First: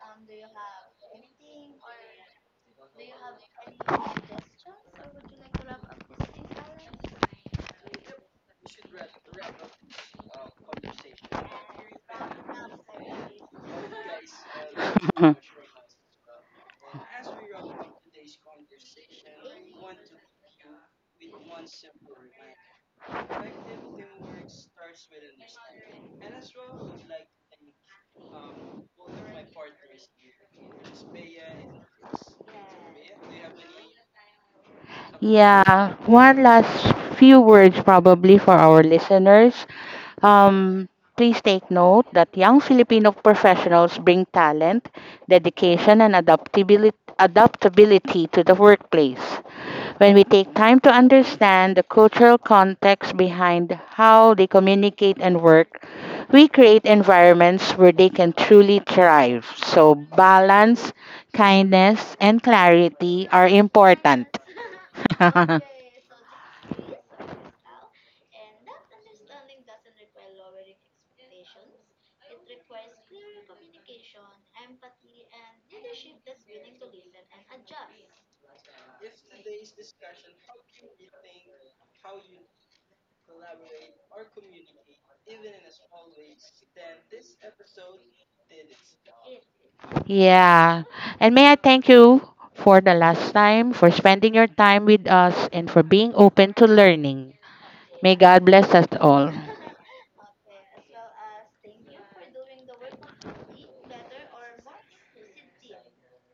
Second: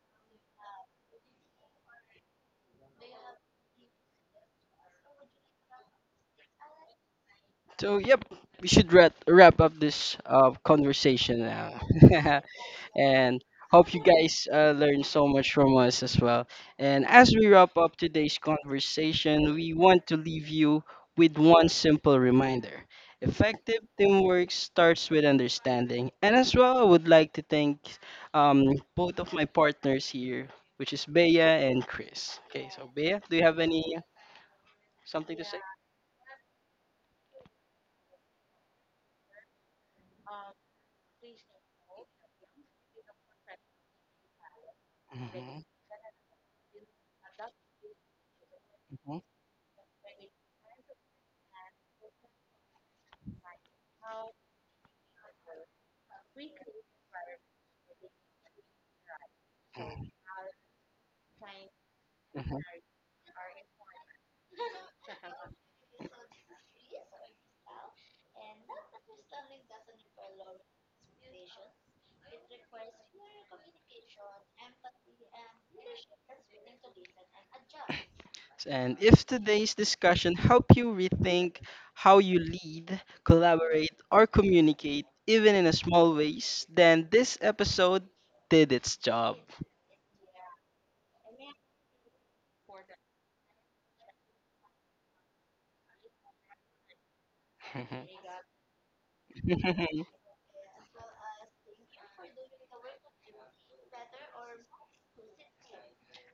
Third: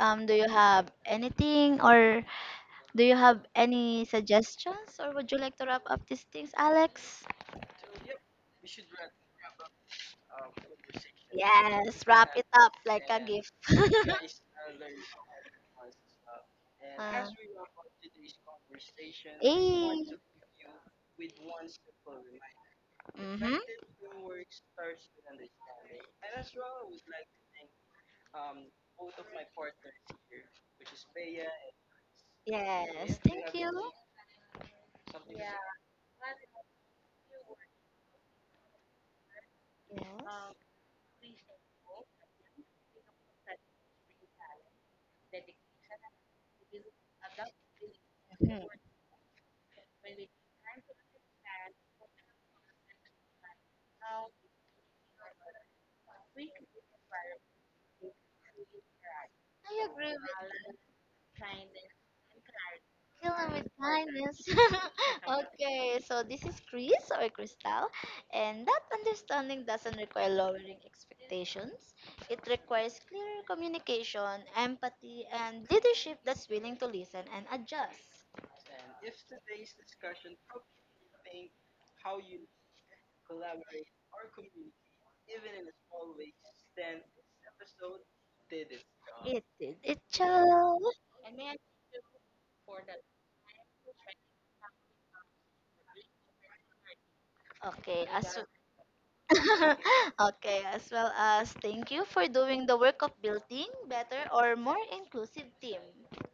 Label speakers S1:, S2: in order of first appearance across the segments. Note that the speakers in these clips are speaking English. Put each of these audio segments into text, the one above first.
S1: do you have anything or do you have any suggestions or would you like to wrap up these things, Alex?
S2: So, yep, we should wrap up this conversation now.
S1: Yes, wrap it up like a
S2: And
S1: gift.
S2: hope you guys learned so much from us as well. And
S1: Uh,
S2: as we wrap up today's conversation, we want to
S1: eh,
S2: leave you with one simple reminder.
S1: mhm.
S2: Effective teamwork starts with understanding. And as well, I would like to thank um, both of my partners here, which is Bea and Chris. Okay, so Bea,
S1: Yes,
S2: do you
S1: thank
S2: have any
S1: you.
S2: something to say?
S3: Yeah, one last few words probably for our listeners.
S1: Yes.
S3: Um, Please take note that young Filipino professionals bring talent,
S2: Mhm,
S3: dedication, and adaptability, adaptability to the workplace.
S2: mhm,
S3: When we take time to understand the cultural context behind how they communicate and work, we create
S1: Mhm.
S3: environments where they can truly thrive.
S1: I
S3: So,
S1: agree with you.
S3: balance, kindness, and
S2: mhm.
S3: clarity
S1: Kill
S3: are
S1: him with
S3: important.
S1: kindness. Okay, so this is Chris or Crystal, and that understanding doesn't require lowering expectations. It requires clear communication, empathy, and leadership that's willing to listen and adjust.
S2: And if today's discussion help you rethink how you lead, collaborate, or communicate, even in a small ways, then this episode did its job.
S1: It did it, child.
S3: Yeah. And may I thank you for the last time, for spending your time with us, and for being open to learning.
S1: Okay,
S3: May
S1: as
S3: God bless us all.
S1: okay, as well as thank you for doing the work of building better or more inclusive team.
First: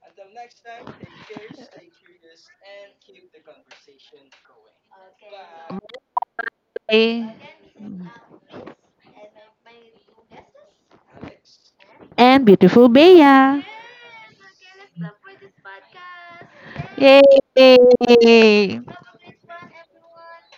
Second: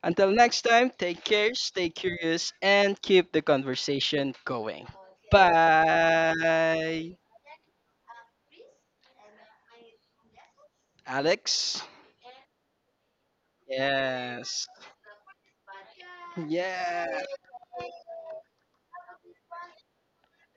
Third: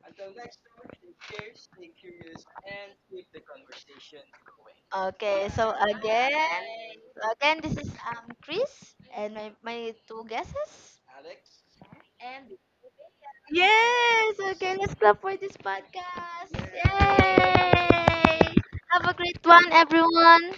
S2: Until next time, take care, stay curious, and keep the conversation going.
S1: Okay, so again,
S2: Bye,
S3: Bye.
S1: this is Chris and my two guesses.
S2: Alex.
S3: And beautiful Bea.
S1: Yes,
S2: Yes.
S1: okay, let's clap for this podcast.
S2: Yeah.
S1: Yay!
S3: Yay!
S1: Have a great one, everyone.